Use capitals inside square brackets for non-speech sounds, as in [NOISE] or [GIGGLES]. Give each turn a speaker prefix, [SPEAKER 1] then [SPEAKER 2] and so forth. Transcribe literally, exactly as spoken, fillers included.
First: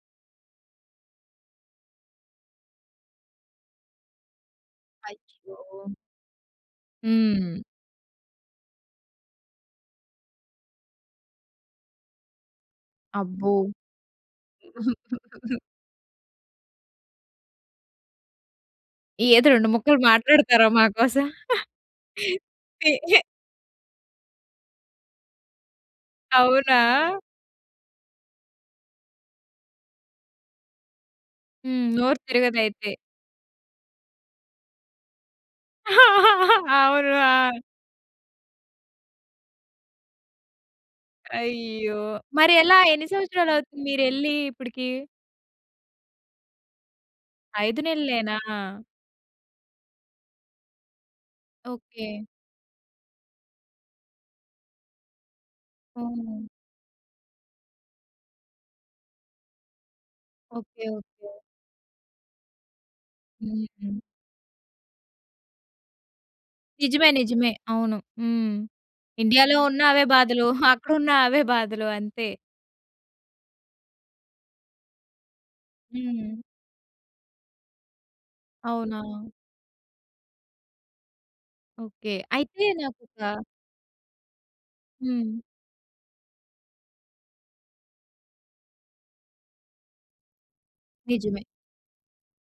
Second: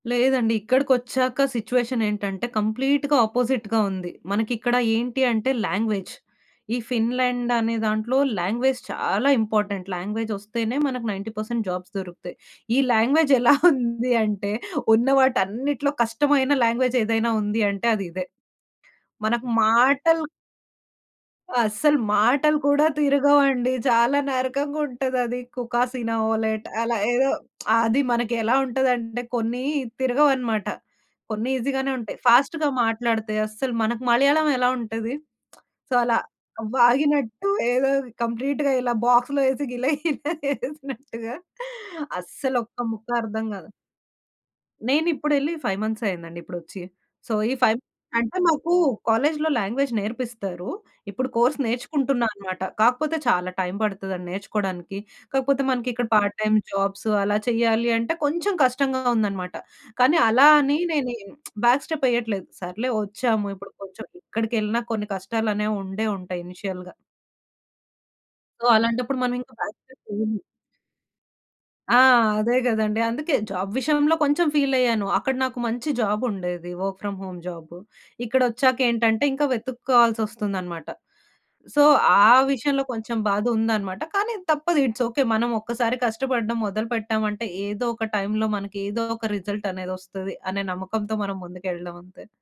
[SPEAKER 1] లేదండి. ఇక్కడికొచ్చాక సిట్యుయేషనేంటంటే కంప్లీట్‌గా ఆపోజిట్‌గా ఉంది. మనకిక్కడ ఏంటి అంటే
[SPEAKER 2] అయ్యో!
[SPEAKER 1] లాంగ్వేజ్. ఈ ఫిన్‌లాండ్
[SPEAKER 2] హ్మ్.
[SPEAKER 1] అనే దాంట్లో లాంగ్వేజ్ చాలా ఇంపార్టెంట్. లాంగ్వేజ్ ఒస్తేనే మనకు నైన్టీ పర్సెంట్ జాబ్స్ దొరుకుతాయి. ఈ లాంగ్వేజ్
[SPEAKER 2] అబ్బో!
[SPEAKER 1] ఎలా ఉంది అంటే, ఉన్న
[SPEAKER 2] [CHUCKLES]
[SPEAKER 1] వాటన్నిటిలో కష్టమైన లాంగ్వేజ్ ఏదైనా ఉంది అంటే అది ఇదే. మనకు
[SPEAKER 2] ఏది రెండు ముక్కలు
[SPEAKER 1] మాటలు
[SPEAKER 2] మాట్లాడుతారా మా కోసం?
[SPEAKER 1] అస్సలు మాటలు కూడా
[SPEAKER 2] తే
[SPEAKER 1] తిరగవండి. చాలా నరకంగా ఉంటదది. కుకాసీనవొలెట్
[SPEAKER 2] అవునా?
[SPEAKER 1] అలా ఏదో. [SMACKS LIPS] అది మనకి ఎలా ఉంటదంటే, కొన్ని తిరగవన్నమాట. కొన్ని
[SPEAKER 2] హ్మ్.
[SPEAKER 1] ఈసీగానే ఉంటాయి.
[SPEAKER 2] నోరు
[SPEAKER 1] ఫాస్ట్‌గా
[SPEAKER 2] తిరగదయితే.
[SPEAKER 1] మాట్లాడితే అస్సలు మనకి మలయాళం ఎలా ఉంటది? [SMACKS LIPS] సో, అలా
[SPEAKER 2] [LAUGHS] అవును.
[SPEAKER 1] వాగినట్టు
[SPEAKER 2] ఆ!
[SPEAKER 1] ఏదో కంప్లీట్‌గా ఇలా బాక్స్‌లో ఏసి గిల గిల ఏసినట్టుగా
[SPEAKER 2] అయ్యో!
[SPEAKER 1] అస్సలు
[SPEAKER 2] మరెలా
[SPEAKER 1] ఒక్క
[SPEAKER 2] ఎన్ని
[SPEAKER 1] ముక్క అర్థం గాదు.
[SPEAKER 2] సంవత్సరాలవుతుంది మీరెళ్లి ఇప్పటికి?
[SPEAKER 1] నేనిప్పుడెళ్లి ఫైవ్ మంత్స్ అయిందండి ఇప్పుడొచ్చి. సో, ఈ
[SPEAKER 2] ఐదు
[SPEAKER 1] ఫైవ్
[SPEAKER 2] నెలలేనా?
[SPEAKER 1] అంటే మాకు కాలేజీలో లాంగ్వేజ్ నేర్పిస్తారు. ఇప్పుడు కోర్స్
[SPEAKER 2] ఓకే.
[SPEAKER 1] నేర్చుకుంటున్నా అన్నమాట. కాకపోతే చాలా టైం పడతదండి నేర్చుకోవడానికి. కాపోతే మనకిక్కడ పార్ట్
[SPEAKER 2] ఓహ్!
[SPEAKER 1] టైమ్ జాబ్స్ అలా చేయాలి అంటే కొంచెం కష్టంగా ఉందన్నమాట. కానీ అలా అని
[SPEAKER 2] ఓకే.
[SPEAKER 1] నేను
[SPEAKER 2] ఓకే.
[SPEAKER 1] [SMACKS LIPS] Back step వెయ్యట్లేదు. సర్లే వచ్చాము ఇప్పుడు
[SPEAKER 2] హ్మ్.
[SPEAKER 1] కొంచెం ఎక్కడికెళ్ళిన కొన్ని కష్టాలనేవి ఉండే ఉంటాయి ఇనీషియల్‌గా.
[SPEAKER 2] నిజమే. నిజమే. అవును. హ్మ్.
[SPEAKER 1] సో, అలాంటప్పుడు మనం ఇంకా
[SPEAKER 2] ఇండియాలో
[SPEAKER 1] బ్యాక్
[SPEAKER 2] ఉన్న
[SPEAKER 1] స్టెప్
[SPEAKER 2] అవే
[SPEAKER 1] వెయ్యము.
[SPEAKER 2] బాధలు, [GIGGLES] అక్కడున్నా అవే బాధలు.
[SPEAKER 1] ఆ!
[SPEAKER 2] అంతే.
[SPEAKER 1] అదే గదండీ! అందుకే జాబ్ విషయంలో కొంచెం ఫీలయ్యాను. అక్కడ నాకు మంచి జాబ్
[SPEAKER 2] హ్మ్.
[SPEAKER 1] ఉండేది, వర్క్ ఫ్రామ్ హోమ్ జాబ్. ఇక్కడొచ్చాక ఏంటంటే,
[SPEAKER 2] అవునా?
[SPEAKER 1] ఇంకా వెతుక్కోవాల్సి వస్తుందన్నమాట. So,
[SPEAKER 2] okay.
[SPEAKER 1] ఆ
[SPEAKER 2] అయితే
[SPEAKER 1] విషయంలో కొంచెం
[SPEAKER 2] నాకొక
[SPEAKER 1] బాధ ఉందన్నమాట. కానీ తప్పదు. It's okay.
[SPEAKER 2] హ్మ్.
[SPEAKER 1] మనం ఒక్కసారి కష్టపడడం మొదలుపెట్టామంటే, ఏదో ఒక టైంలో మనకి ఏదో ఒక రిజల్ట్ అనేది ఒస్తది అనే నమ్మకంతో మనం
[SPEAKER 2] నిజమే.
[SPEAKER 1] ముందుకెళ్ళడం అంతే.